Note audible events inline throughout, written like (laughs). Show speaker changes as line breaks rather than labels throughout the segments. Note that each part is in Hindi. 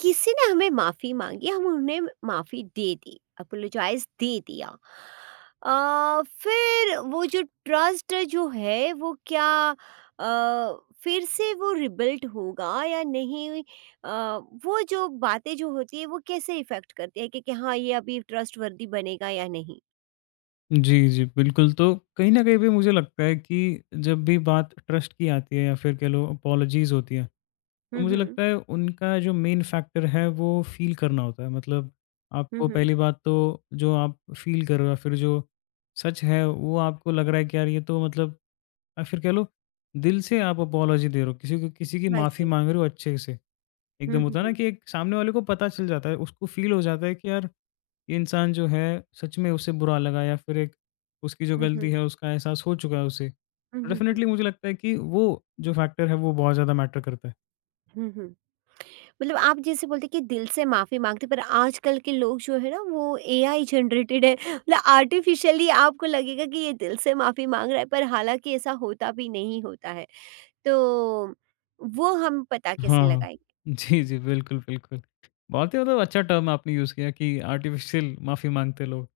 किसी ने हमें माफ़ी मांगी, हम उन्हें माफ़ी दे दी, अपोलोजाइज दे दिया। फिर वो जो ट्रस्ट जो है वो क्या, अ, फिर से वो रिबिल्ट होगा या नहीं? अ, वो जो बातें जो होती है वो कैसे इफेक्ट करती है कि हाँ, ये अभी ट्रस्ट वर्दी बनेगा या नहीं?
जी, जी, बिल्कुल, तो कहीं न कहीं भी मुझे लगता है कि जब भी बात ट्रस्ट की आती है या फिर कह लो अपॉलजीज़ होती हैं, तो
हम्म।
मुझे
हम्म।
लगता है उनका जो मेन फैक्टर है वो फ़ील करना होता है। मतलब
हम्म।
आपको
हम्म।
पहली बात तो जो आप फ़ील कर रहे हो या फिर जो सच है वो आपको लग रहा है कि यार ये तो मतलब, या फिर कह लो दिल से आप अपॉलजी दे रहे हो, किसी को किसी की
हाँ
माफ़ी
जी।
माँग रहे हो अच्छे से। एकदम
हम्म।
होता है ना
हम्म।
कि एक सामने वाले को पता चल जाता है, उसको फ़ील हो जाता है कि यार ये इंसान जो है सच में उसे बुरा लगा, या फिर एक उसकी जो
हम्म। हम्म।
गलती है उसका एहसास हो चुका है उसे।
हम्म।
तो
हम्म। हम्म।
डेफ़िनेटली मुझे लगता है कि वो जो फैक्टर है वो बहुत ज़्यादा मैटर करता है।
हम्म। हम्म। मतलब आप जैसे बोलते कि दिल से माफ़ी माँगते, पर आजकल के लोग जो है ना वो एआई जनरेटेड है, मतलब आर्टिफिशियली आपको लगेगा कि ये दिल से माफ़ी माँग रहा है, पर हालांकि ऐसा होता भी नहीं होता है। तो वो हम पता
हाँ,
कैसे
हाँ।
लगाएँगे?
जी, जी, बिल्कुल, बिल्कुल। बहुत ही मतलब अच्छा टर्म आपने यूज़ किया कि आर्टिफ़िशियल माफ़ी माँगते लोग।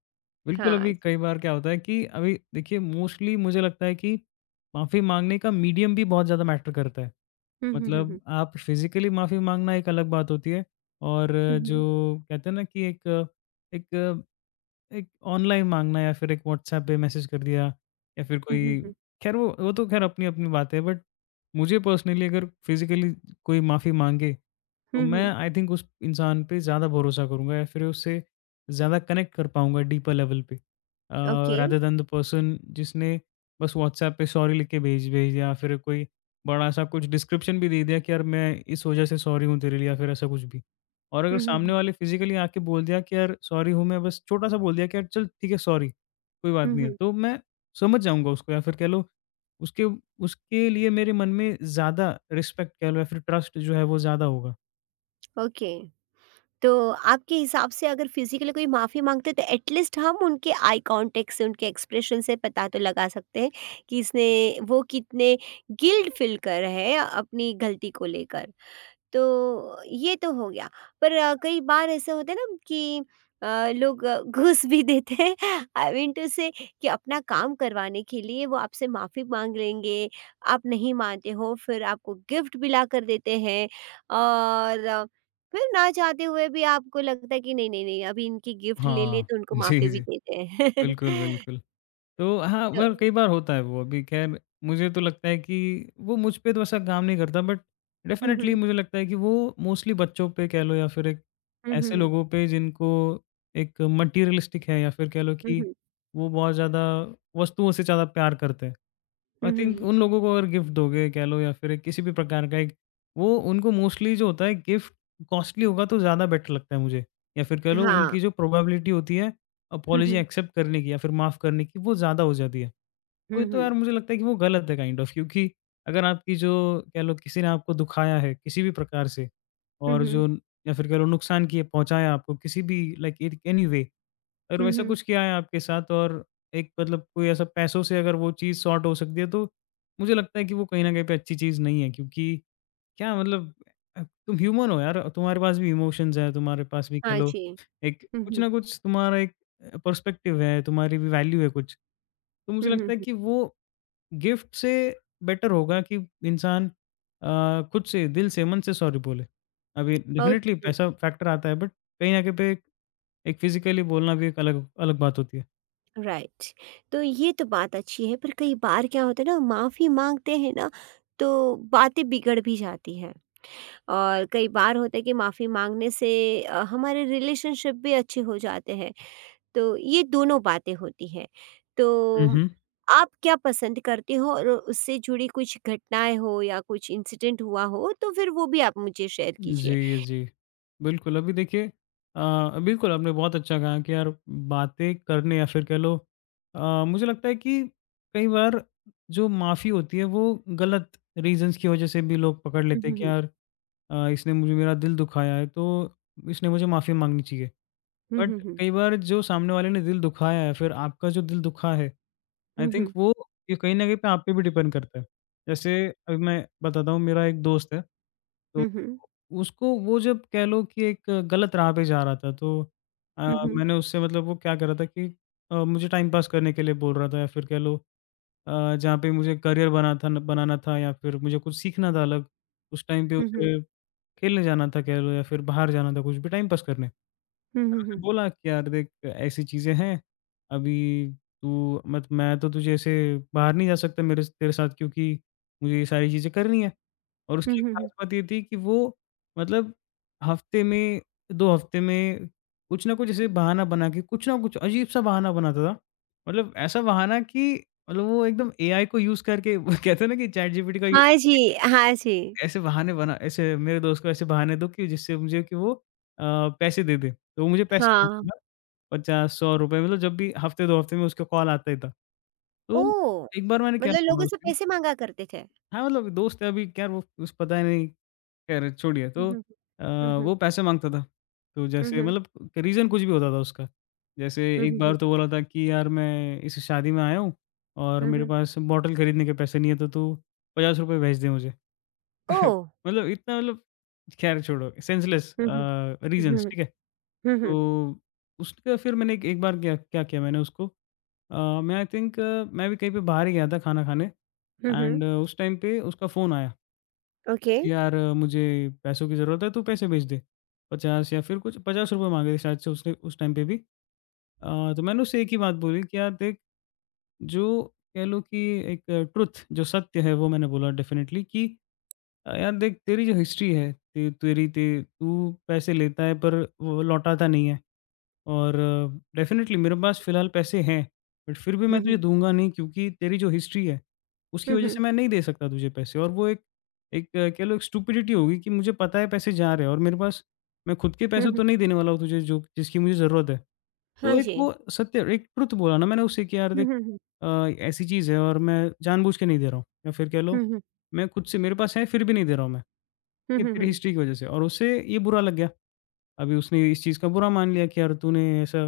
बिल्कुल,
हाँ
अभी
जी।
कई बार क्या होता है कि अभी देखिए मोस्टली मुझे लगता है कि माफ़ी माँगने का मीडियम भी बहुत ज़्यादा मैटर करता है।
हुँ, हुँ, हुँ,
मतलब
हुँ।
आप फ़िज़िकली माफ़ी माँगना एक अलग बात होती है, और
हुँ,
जो
हुँ।
कहते हैं ना कि एक एक एक ऑनलाइन माँगना, या फिर एक व्हाट्सऐप पे मैसेज कर दिया, या फिर
हुँ, हुँ,
कोई,
हुँ।
ख़ैर वो तो ख़ैर अपनी-अपनी बात है, बट मुझे पर्सनली अगर फ़िज़िकली कोई माफ़ी माँगे, तो
हुँ,
मैं
हुँ।
आई थिंक उस इंसान पे ज़्यादा भरोसा करूँगा, या फिर उससे ज़्यादा कनेक्ट कर पाऊँगा डीपर लेवल पे।
Okay.
Rather than the person जिसने बस व्हाट्सऐप पे सॉरी लिख के भेज भेज दिया, या फिर कोई बड़ा-सा कुछ डिस्क्रिप्शन भी दे दिया कि यार मैं इस वज़ह से सॉरी हूँ तेरे लिए, या फिर ऐसा कुछ भी। और अगर
हुँ, हुँ,
सामने
हुँ।
वाले फिज़िकली आके बोल दिया कि यार सॉरी हूँ मैं, बस छोटा-सा बोल दिया कि यार चल ठीक है सॉरी, कोई बात
हुँ,
नहीं है,
हुँ।
तो मैं समझ जाऊँगा उसको। या फिर कह लो उसके उसके लिए मेरे मन में ज़्यादा रिस्पेक्ट कह लो, या फिर ट्रस्ट जो है वो ज़्यादा होगा।
ओके। तो आपके हिसाब से अगर फिजिकली कोई माफ़ी माँगते हैं तो एटलीस्ट हम उनके आई कॉन्टेक्ट से, उनके एक्सप्रेशन से पता तो लगा सकते हैं कि इसने वो कितने गिल्ट फ़ील कर रहे हैं अपनी गलती को लेकर। तो ये तो हो गया। पर कई बार ऐसा होता है ना कि लोग (laughs) घूस भी देते हैं (laughs) आई मीन टू से कि अपना काम करवाने के लिए वो आपसे माफ़ी माँग लेंगे, आप नहीं मानते हो, फिर आपको गिफ्ट भी लाकर देते हैं और फिर ना चाहते हुए भी आपको लगता है कि नहीं, नहीं, नहीं, अभी इनकी गिफ्ट ले लिए
हाँ।
तो उनको
जी,
माफ़ी
जी।
भी देते हैं।
बिल्कुल,
(laughs)
बिल्कुल। तो हाँ,
तो
मतलब कई बार होता है वो। अभी ख़ैर मुझे तो लगता है कि वो मुझ पे तो ऐसा काम नहीं करता, बट
हुँ,
डेफ़िनेटली
हुँ।
मुझे लगता है कि वो मोस्टली बच्चों पे कह लो, या फिर एक
हुँ, हुँ,
ऐसे
हुँ।
लोगों पे जिनको एक मटीरियलिस्टिक है, या फिर कह लो
हुँ,
कि
हुँ।
वो बहुत ज़्यादा वस्तुओं से ज़्यादा प्यार करते हैं। आई
हुँ, हुँ,
थिंक
हुँ।
उन लोगों को अगर गिफ्ट दोगे कह लो, या फिर एक किसी भी प्रकार का एक, वो उनको मोस्टली जो होता है गिफ्ट कॉस्टली होगा तो ज़्यादा बेटर लगता है मुझे। या फिर कह लो
हाँ।
उनकी जो प्रोबेबिलिटी होती है
हुँ,
अपॉलजी
हुँ।
एक्सेप्ट करने की या फिर माफ़ करने की वो ज़्यादा हो जाती है। तो
हुँ,
ये तो यार
हुँ।
मुझे लगता है कि वो गलत है काइंड ऑफ, क्योंकि अगर आपकी जो कह लो किसी ने आपको दुखाया है किसी भी प्रकार से,
हुँ,
और
हुँ।
जो, या फिर कह लो नुकसान किए पहुँचाया आपको किसी भी लाइक इत एनी वे, अगर
हुँ,
वैसा
हुँ।
कुछ किया है आपके साथ, और एक मतलब कोई ऐसा पैसों से अगर वो चीज़ सॉर्ट हो सकती है, तो मुझे लगता है कि वो कहीं न कहीं पे अच्छी चीज़ नहीं है, क्योंकि क्या मतलब, तुम ह्यूमन हो यार, तुम्हारे पास भी इमोशंस हैं, तुम्हारे पास भी कह
हाँ
लो
जी।
एक
हुँ,
कुछ
हुँ।
ना कुछ तुम्हारा एक पर्सपेक्टिव है, तुम्हारी भी वैल्यू है कुछ। तो मुझे
हुँ, हुँ,
लगता है
हुँ।
कि वो गिफ्ट से बेटर होगा कि इंसान खुद से, दिल से, मन से सॉरी बोले। अभी डेफ़िनेटली
ओके,
पैसा फैक्टर आता है, बट कहीं ना कहीं पे एक एक फ़िज़िकली बोलना भी एक अलग अलग बात होती है।
राइट। तो ये तो बात अच्छी है, पर कई बार क्या होता है ना, माफ़ी माँगते हैं ना तो बातें बिगड़ भी जाती हैं। और कई बार होता है कि माफ़ी माँगने से हमारे रिलेशनशिप भी अच्छे हो जाते हैं। तो ये दोनों बातें होती हैं। तो
हुँ, हुँ।
आप क्या पसंद करते हो, और उससे जुड़ी कुछ घटनाएँ हो या कुछ इंसिडेंट हुआ हो तो फिर वो भी आप मुझे शेयर कीजिए?
जी, जी। बिल्कुल, अभी देखिए, बिल्कुल आपने बहुत अच्छा कहा कि यार बातें करने, या फिर कह लो, मुझे लगता है कि कई बार जो माफ़ी होती है वो गलत रीज़न्स की वज़ह से भी लोग पकड़
हुँ,
लेते हैं
हुँ,
कि
हुँ।
यार, इसने मुझे मेरा दिल दुखाया है, तो इसने मुझे माफ़ी माँगनी चाहिए।
हुँ, हुँ,
बट
हुँ।
कई बार जो सामने वाले ने दिल दुखाया है, फिर आपका जो दिल दुखा है, आई
हुँ,
थिंक
हुँ।
वो, ये कहीं न कहीं पे आप पे भी डिपेंड करता है। जैसे अभी मैं बताता हूँ, मेरा एक दोस्त है, तो
हुँ, हुँ।
उसको वो जब कह लो कि एक गलत राह पे जा रहा था, तो
हुँ, हुँ।
मैंने उससे मतलब वो क्या कर रहा था कि मुझे टाइम पास करने के लिए बोल रहा था, या फिर कह लो जहाँ पे मुझे करियर बना था न बनाना था, या फिर मुझे कुछ सीखना था अलग, उस टाइम पे
हुँ, हुँ।
उसे खेलने जाना था कह लो, या फिर बाहर जाना था कुछ भी टाइम पास करने।
हुँ,
मैंने
हुँ,
उसे
हुँ।
बोला कि यार देख ऐसी चीज़ें हैं, अभी तू मत, मैं तो तुझे ऐसे बाहर नहीं जा सकता मेरे स तेरे साथ, क्योंकि मुझे ये सारी चीज़ें करनी है। और
हुँ,
उसकी एक
हुँ,
ख़ास
हुँ।
बात ये थी कि वो मतलब हफ़्ते में, 2 हफ़्ते में कुछ ना कुछ ऐसे बहाना बना के, कुछ ना कुछ अजीब-सा बहाना बनाता था। मतलब ऐसा बहाना कि, मतलब वो एकदम एआई को यूज़ करके, वो (laughs) कहते हैं ना कि चैटजीपीटी का यूज़,
हाँ जी, हाँ जी।
ऐसे बहाने बना, ऐसे मेरे दोस्त को ऐसे बहाने दो कि जिससे मुझे, कि वो पैसे दे दे। तो वो मुझे पैसे
हाँ।
50-100 रुपए, मतलब जब भी हफ्ते, 2 हफ्ते में उसका कॉल आता ही था। तो
ओह!
एक बार मैंने क्या
मतलब लोग
बोला
उससे
उससे,
पैसे माँगा करते थे?
हाँ, मतलब दोस्त है अभी, क्या वो उस, पता ही नहीं, खैर छोड़िए।
हुँ,
तो अ,
हुँ, हुँ।
वो पैसे माँगता था। तो
हुँ,
जैसे
हुँ।
मतलब रीज़न कुछ भी होता था उसका। जैसे
हुँ, हुँ। हुँ,
एक
हुँ,
बार
हुँ।
तो बोला था कि यार मैं इस शादी में आया हूँ, और
हुँ,
मेरे
हुँ।
पास बॉटल खरीदने के पैसे नहीं है, तो तू ₹50 भेज दे मुझे। (laughs)
ओह!
मतलब इतना, मतलब खैर छोड़ो सेंसलेस
हुँ, हुँ। हुँ,
रीज़न्स,
हुँ।
ठीक है।
हुँ, हुँ।
तो उसका फिर मैंने एक एक बार क्या क्या किया, मैंने उसको, मैं आई थिंक मैं भी कहीं पे बाहर ही गया था खाना खाने,
हुँ, हुँ।
एंड उस टाइम पे उसका फ़ोन आया
ओके।
कि यार, मुझे पैसों की ज़रूरत है, तू पैसे भेज दे। 50 या फिर कुछ ₹50 माँगे थे शायद से उसने उस टाइम पे भी। तो मैंने उससे एक ही बात बोली कि यार देख, जो कह लो कि एक ट्रुथ जो सत्य है वो मैंने बोला डेफ़िनिटली कि, यार देख तेरी जो हिस्ट्री है, ते तेरी ते तू पैसे लेता है, पर वो लौटाता नहीं है। और डेफ़िनेटली मेरे पास फ़िलहाल पैसे हैं, बट फिर भी
हुँ,
मैं तुझे
हुँ।
दूँगा नहीं, क्योंकि तेरी जो हिस्ट्री है, उसकी
हुँ,
वज़ह से
हुँ।
मैं नहीं दे सकता तुझे पैसे, और वो एक एक कह लो एक स्टुपिडिटी होगी कि मुझे पता है पैसे जा रहे हैं, और मेरे पास, मैं खुद के
हुँ,
पैसे तो
हुँ।
नहीं देने वाला हूँ तुझे, जो जिसकी मुझे ज़रूरत है। तो
हाँ
एक
जी।
वो सत्य एक ट्रुथ बोला ना मैंने उससे कि यार
हुँ,
देख,
हुँ, हुँ।
ऐसी चीज़ है और मैं जानबूझ के नहीं दे रहा हूँ, या फिर कह लो
हुँ, हुँ।
मैं खुद से मेरे पास है फिर भी नहीं दे रहा हूँ मैं,
हुँ,
ये
हुँ,
तेरी
हुँ।
हिस्ट्री की वज़ह से। और उससे ये बुरा लग गया। अभी उसने इस चीज़ का बुरा मान लिया कि यार तूने ऐसा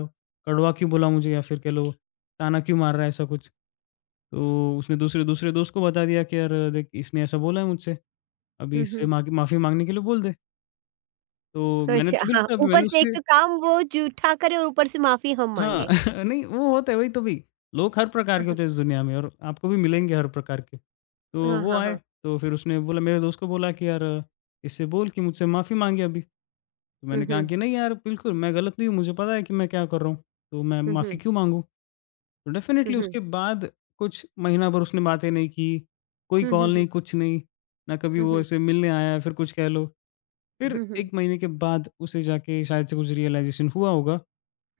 कड़वा क्यों बोला मुझे, या फिर कह लो ताना क्यों मार रहा है, ऐसा कुछ। तो उसने दूसरे दूसरे दोस्त को बता दिया कि यार देख इसने ऐसा बोला है मुझसे, अभी
हुँ,
इससे
हुँ।
माग माफ़ी माँगने के लिए बोल दे। तो मैंने
अच्छा,
तो
हाँ।
बिल्कुल, अभी
ऊपर
मैंने
से एक
उससे,
तो काम वो जूठा करे और ऊपर से माफ़ी हम
हाँ,
माँगे।
(laughs) नहीं वो होता है वही तो भी। लोग हर प्रकार
हाँ,
के
हाँ।
होते हैं इस दुनिया में, और आपको भी मिलेंगे हर प्रकार के। तो
हाँ,
वो
हाँ,
आए,
हाँ।
तो फिर उसने बोला मेरे दोस्त को, बोला कि यार इससे बोल कि मुझसे माफ़ी माँगे अभी। तो मैंने
हुँ,
कहा
हुँ।
कि नहीं यार बिल्कुल मैं गलत नहीं हूँ, मुझे पता है कि मैं क्या कर रहा हूँ, तो मैं
हुँ,
माफ़ी
हुँ।
क्यों माँगूँ? तो
हुँ,
डेफ़िनेटली उसके
हुँ।
बाद कुछ महीना भर उसने बातें नहीं की, कोई
हुँ, हुँ,
कॉल नहीं,
हुँ।
कुछ नहीं। ना कभी
हुँ,
वो
हुँ।
ऐसे मिलने आया, फिर कुछ कह लो। फिर
हुँ, हुँ।
1 महीने के बाद उसे जाके शायद से कुछ रियलाइज़ेशन हुआ होगा।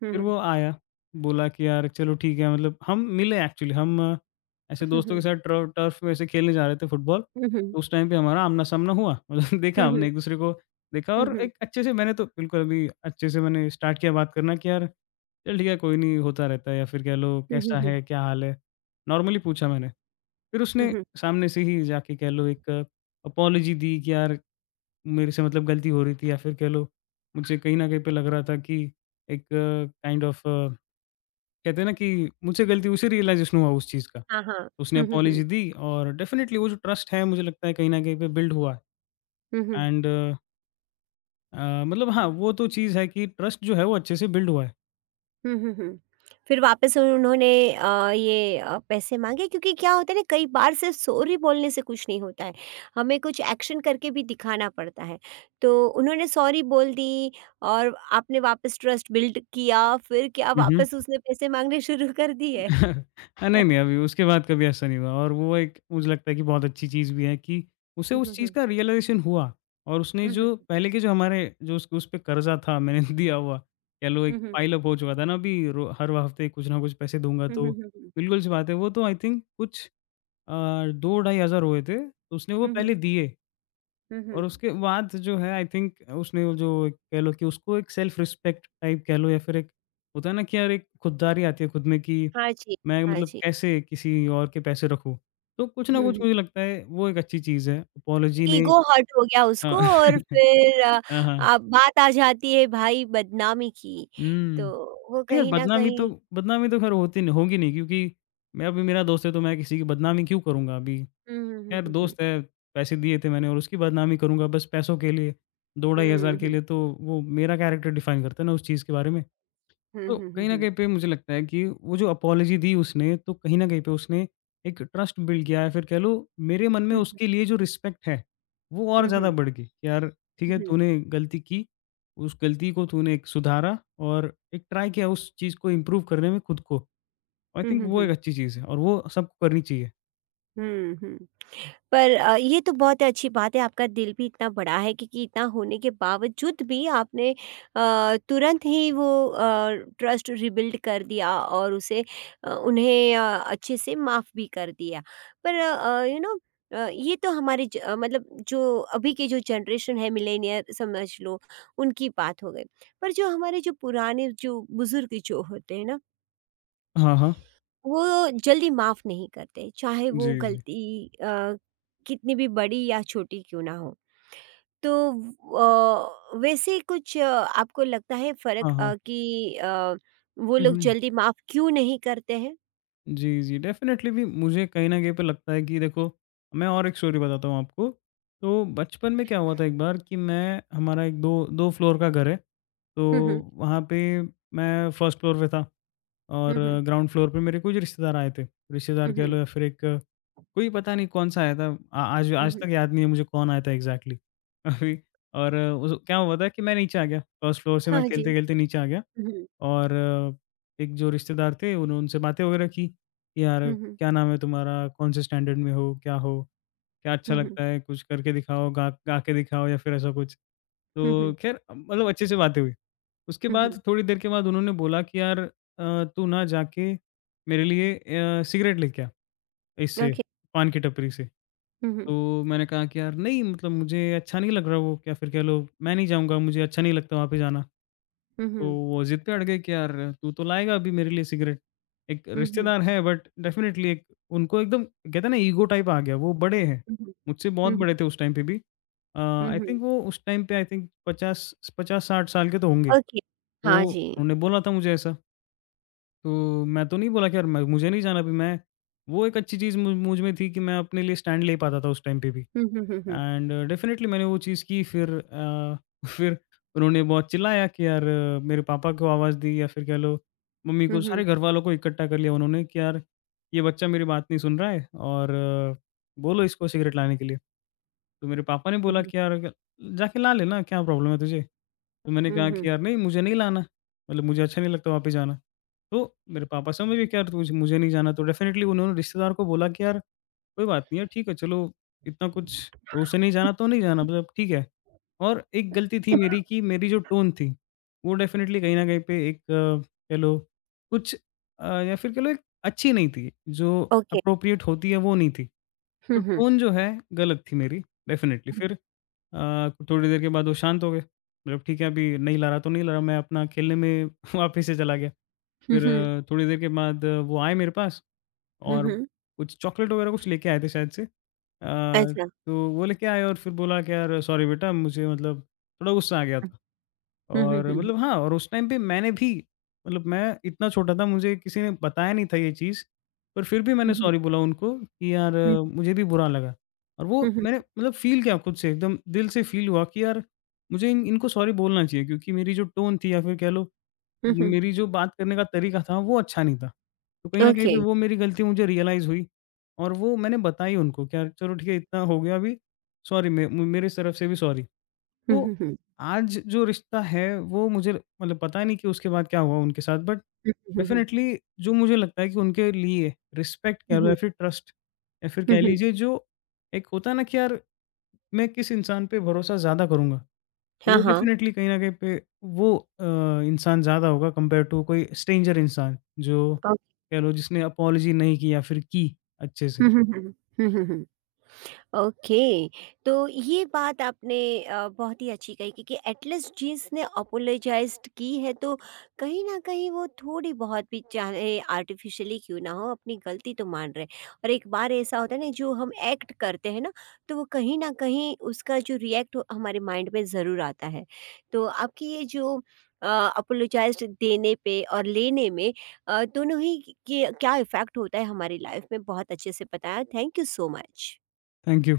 हुँ,
फिर
हुँ।
वो आया, बोला कि यार चलो ठीक है, मतलब हम मिले एक्चुअली, हम ऐसे
हुँ,
दोस्तों के
हुँ।
साथ ट्र टर्फ वैसे खेलने जा रहे थे फुटबॉल।
हुँ, हुँ।
उस टाइम पे हमारा आमना-सामना हुआ, मतलब (laughs) देखा
हुँ, हुँ।
हमने एक-दूसरे को देखा,
हुँ,
और
हुँ।
एक अच्छे से, मैंने तो बिल्कुल अभी अच्छे से मैंने स्टार्ट किया बात करना कि यार चल ठीक है, कोई नहीं, होता रहता है, या फिर कह लो
हुँ, हुँ,
कैसा
हुँ।
है, क्या हाल है? नॉर्मली पूछा मैंने। फिर
हुँ,
उसने
हुँ।
सामने से ही जाके, कह लो, एक अपॉलॉजी दी कि यार, मेरे से मतलब गलती हो रही थी, या फिर कह लो, मुझे कहीं न कहीं पे लग रहा था कि एक काइंड ऑफ, कहते हैं ना, कि मुझसे गलती। उसे रियलाइज़ेशन हुआ उस चीज़ का।
हाँ, हाँ।
उसने
हुँ, हुँ,
अपॉलजी
हुँ।
दी, और डेफ़िनिटली वो जो ट्रस्ट है, मुझे लगता है, कहीं न कहीं पे बिल्ड हुआ है।
हुँ, हुँ।
एंड मतलब हाँ, वो तो चीज़ है कि ट्रस्ट जो है वो अच्छे से बिल्ड हुआ
हुँ, हुँ, हुँ। फिर वापस उन्होंने ये पैसे माँगे, क्योंकि क्या होता है ना, कई बार सिर्फ सॉरी बोलने से कुछ नहीं होता है, हमें कुछ एक्शन करके भी दिखाना पड़ता है। तो उन्होंने सॉरी बोल दी और आपने वापस ट्रस्ट बिल्ड किया, फिर क्या
है।
वापस उसने पैसे माँगने शुरू कर दिए?
(laughs) हाँ, नहीं, नहीं, अभी उसके बाद कभी ऐसा नहीं हुआ, और वो एक मुझे लगता है कि बहुत अच्छी चीज़ भी है कि उसे
हुँ,
उस
हुँ,
चीज़
हुँ।
का रियलाइज़ेशन हुआ। और उसने,
हुँ, हुँ,
जो
हुँ।
पहले के, जो हमारे, जो उसके, उस पे कर्ज़ा था मैंने (laughs) दिया हुआ, कह लो एक
हुँ, हुँ।
पाइल अप हो चुका था ना अभी। रो हर हफ़्ते कुछ ना कुछ पैसे दूँगा,
हुँ,
तो
हुँ, हुँ, हुँ।
बिल्कुल-सी बात है, वो तो आई थिंक कुछ अ, 2 ढाई हज़ार हुए थे, तो उसने वो
हुँ,
पहले
हुँ।
दिए।
हुँ,
और
हुँ।
उसके बाद जो है आई थिंक उसने वो, जो एक कह लो कि उसको एक सेल्फ रिस्पेक्ट टाइप, कह लो, या फिर एक होता है ना, कि यार एक खुददारी आती है खुद में कि
हाँ जी।
मैं
हाँ
मतलब
जी।
कैसे किसी और के पैसे रखूँ। तो कुछ ना
हुँ,
कुछ
हुँ।
मुझे लगता है वो एक अच्छी चीज़ है। अपोलॉजी ने।
ईगो हर्ट हो गया
हाँ।
उसको
(laughs)
और फिर
हाँ, हाँ।
आ, बात आ जाती है भाई बदनामी की।
हुँ।
तो वो
नहीं यार,
कहीं न
बदनामी तो,
कहीं
बदनामी तो ख़ैर होती नहीं, होगी नहीं, क्योंकि मैं, अभी मेरा दोस्त है तो मैं किसी की बदनामी क्यों करूँगा अभी?
हुँ, हुँ, हुँ,
यार
हुँ, हुँ।
दोस्त है, पैसे दिए थे मैंने, और उसकी बदनामी करूँगा बस पैसों के लिए, 2 ढाई हज़ार
हुँ,
के
हुँ,
लिए? तो वो मेरा कैरेक्टर डिफाइन करता है ना उस चीज़ के बारे में।
हुँ,
तो
हुँ, हुँ,
कहीं न
हुँ,
कहीं पे मुझे लगता है कि वो जो अपॉलॉजी दी उसने, तो कहीं न कहीं पे उसने एक ट्रस्ट बिल्ड किया, या फिर कह लो, मेरे मन में उसके लिए जो रिस्पेक्ट है, वो और
हुँ, हुँ, हुँ, हुँ,
ज़्यादा
हुँ,
बढ़ गई। कि यार ठीक है, तूने गलती की, उस गलती को तूने एक सुधारा, और एक ट्राई किया उस चीज़ को इम्प्रूव करने में, खुद को। आई
हुँ,
थिंक
हुँ,
वो एक
हुँ,
अच्छी चीज़ है, और वो सबको करनी चाहिए।
हुँ, हुँ। पर ये तो बहुत अच्छी बात है, आपका दिल भी इतना बड़ा है, क्योंकि इतना होने के बावजूद भी आपने तुरंत ही वो ट्रस्ट रिबिल्ड कर दिया और उसे उन्हें अच्छे से माफ़ भी कर दिया, पर यू नो ये तो हमारे मतलब जो अभी के जो जनरेशन है मिलेनियर समझ लो, उनकी बात हो गई, पर जो हमारे जो पुराने जो बुजुर्ग जो होते हैं ना,
हाँ, हाँ।
वो जल्दी माफ़ नहीं करते, चाहे वो
जी, जी।
गलती कितनी भी बड़ी या छोटी क्यों ना हो। तो वैसे कुछ आपको लगता है
हाँ,
फ़र्क
हाँ।
कि वो
हुँ,
लोग
हुँ।
जल्दी माफ़ क्यों नहीं करते हैं?
जी, जी। डेफ़िनेटली भी मुझे कहीं न कहीं पे लगता है कि देखो, मैं और एक स्टोरी बताता हूँ आपको। तो बचपन में क्या हुआ था एक बार, कि मैं, हमारा एक दो 2 फ्लोर का घर है। तो
हुँ, हुँ।
वहाँ पे मैं फर्स्ट फ्लोर पे था, और
हुँ, हुँ।
ग्राउंड फ्लोर पे मेरे कुछ रिश्तेदार आए थे। रिश्तेदार
हुँ,
कह लो,
हुँ।
या फिर एक कोई, पता नहीं कौन-सा आया था। आ आज
हुँ,
आज तक
हुँ।
याद नहीं है मुझे कौन आया था एग्ज़ैक्टली। (laughs) अभी, और उस, क्या हुआ था कि मैं नीचे आ गया। फर्स्ट फ्लोर से मैं
हाँ जी।
खेलते-खेलते नीचे आ गया।
हुँ, हुँ।
और एक जो रिश्तेदार थे, उन्होंने उनसे बातें वगैरह की, कि "यार,
हुँ, हुँ।
क्या नाम है तुम्हारा? कौन से स्टैंडर्ड में हो? क्या हो? क्या अच्छा
हुँ, हुँ।
लगता है? कुछ करके दिखाओ, गा गा के दिखाओ, या फिर ऐसा कुछ।"
हुँ,
तो
हुँ।
ख़ैर मतलब अच्छे से बातें हुई। उसके
हुँ, हुँ।
बाद, थोड़ी देर के बाद, उन्होंने बोला कि "यार, तू ना जाके मेरे लिए सिगरेट लेके आ, इससे
ओके।
पान की टपरी से।"
हुँ, हुँ।
तो मैंने कहा कि "यार नहीं, मतलब मुझे अच्छा नहीं लग रहा वो, या फिर कह लो मैं नहीं जाऊँगा, मुझे अच्छा नहीं लगता वहाँ पे जाना।"
हुँ,
तो
हुँ।
वो ज़िद पे अड़ गए कि यार, तू तो लाएगा अभी मेरे लिए सिगरेट। एक
हुँ, हुँ।
रिश्तेदार है, बट डेफ़िनिटली एक, उनको एकदम, कहते हैं ना, ईगो टाइप आ गया, वो बड़े हैं,
हुँ, हुँ।
मुझसे बहुत
हुँ,
बड़े
हुँ।
थे उस टाइम पे भी।
हुँ,
आई
हुँ।
थिंक वो उस टाइम पे आई थिंक 50 50-60 साल के तो होंगे।
ओके।
तो
हाँ जी।
उन्होंने बोला था मुझे ऐसा, तो मैं तो नहीं बोला कि यार मैं, मुझे नहीं जाना अभी। मैं, वो एक अच्छी चीज़ मु मुझ में थी कि मैं अपने लिए स्टैंड ले पाता था उस टाइम पे भी।
हुँ, हुँ। हुँ, हुँ।
एंड डेफ़िनेटली मैंने वो चीज़ की। फिर (laughs) फिर उन्होंने बहुत चिल्लाया कि यार, मेरे पापा को आवाज़ दी, या फिर कह लो मम्मी
हुँ,
को,
हुँ।
सारे घरवालों को इकट्ठा कर लिया उन्होंने, कि यार, ये बच्चा मेरी बात नहीं सुन रहा है, और बोलो इसको सिगरेट लाने के लिए। तो मेरे पापा ने
हुँ,
बोला
हुँ।
कि यार, जाके ला लेना, क्या प्रॉब्लम है तुझे? तो मैंने
हुँ,
कहा कि
हुँ।
यार नहीं, मुझे नहीं लाना, मतलब मुझे अच्छा नहीं लगता वहाँ पे जाना। तो मेरे पापा समझ गए कि यार, तुझ मुझे नहीं जाना, तो डेफ़िनेटली उन्होंने रिश्तेदार को बोला कि यार, कोई बात नहीं है, ठीक है, चलो, इतना कुछ, उसे नहीं जाना तो नहीं जाना, मतलब ठीक है। और एक गलती थी मेरी, कि मेरी जो टोन थी, वो डेफ़िनेटली कहीं न कहीं पे एक, कह लो कुछ, या फिर कह लो, एक अच्छी नहीं थी, जो
ओके.
एप्रोप्रिएट होती है, वो नहीं थी। तो
हुँ, हुँ।
टोन जो है गलत थी मेरी। डेफ़िनेटली फिर थोड़ी देर के बाद वो शांत हो गए। मतलब ठीक है, अभी नहीं ला रहा तो नहीं ला रहा, मैं अपना खेलने में (laughs) वापस से चला गया।
हुँ,
फिर
हुँ।
थोड़ी देर के बाद वो आए मेरे पास,
हुँ,
और
हुँ।
कुछ चॉकलेट वगैरह कुछ लेके आए थे शायद से।
अच्छा।
तो वो लेके आए, और फिर बोला कि यार, सॉरी बेटा, मुझे मतलब थोड़ा गुस्सा आ गया था।
हुँ, हुँ,
और
हुँ, हुँ,
मतलब हाँ, और उस टाइम पे मैंने भी, मतलब, मैं इतना छोटा था, मुझे किसी ने बताया नहीं था ये चीज़, पर फिर भी मैंने
हुँ, हुँ,
सॉरी बोला उनको कि यार, मुझे भी बुरा लगा। और वो
हुँ, हुँ,
मैंने मतलब फ़ील किया, खुद से एकदम दिल से फ़ील हुआ कि यार, मुझे इन इनको सॉरी बोलना चाहिए, क्योंकि मेरी जो टोन थी, या फिर कह लो
हुँ, हुँ।
मेरी जो बात करने का तरीका था, वो अच्छा नहीं था। तो कहीं न कहीं
ओके।
पे वो मेरी गलती मुझे रियलाइज़ हुई, और वो मैंने बताई उनको कि यार, चलो ठीक है, इतना हो गया अभी, सॉरी, मे मेरे तरफ से भी सॉरी।
हुँ,
तो
हुँ, हुँ,
आज जो रिश्ता है, वो मुझे, मतलब पता नहीं कि उसके बाद क्या हुआ उनके साथ, बट
हुँ, हुँ, हुँ,
डेफ़िनेटली जो मुझे लगता है कि उनके लिए रिस्पेक्ट, कह
हुँ,
लो, या
हुँ,
फिर ट्रस्ट, या फिर
हुँ,
कह
हुँ।
लीजिए, जो एक होता है ना, कि यार मैं किस इंसान पे भरोसा ज़्यादा करूँगा।
हाँ,
तो
हाँ।
डेफ़िनेटली कहीं न कहीं पे वो इंसान ज़्यादा होगा, कंपेयर टू कोई स्ट्रेंजर इंसान, जो
ओ,
कह लो जिसने अपोलॉजी नहीं की, या फिर की अच्छे से।
हुँ, हुँ, हुँ, हुँ, हुँ, हुँ। ओके। तो ये बात आपने बहुत ही अच्छी कही, क्योंकि एटलीस्ट जींस ने अपोलोजाइज की है तो कहीं ना कहीं वो थोड़ी बहुत भी, चाहे आर्टिफिशियली क्यों ना हो, अपनी गलती तो मान रहे हैं। और एक बार ऐसा होता है ना, जो हम एक्ट करते हैं ना, तो वो कहीं ना कहीं उसका जो रिएक्ट हमारे माइंड में ज़रूर आता है। तो आपकी ये जो अपोलोजाइज देने पे और लेने में, दोनों ही के क्या इफ़ेक्ट होता है हमारी लाइफ में, बहुत अच्छे से बताया। Thank you so much.
Thank you.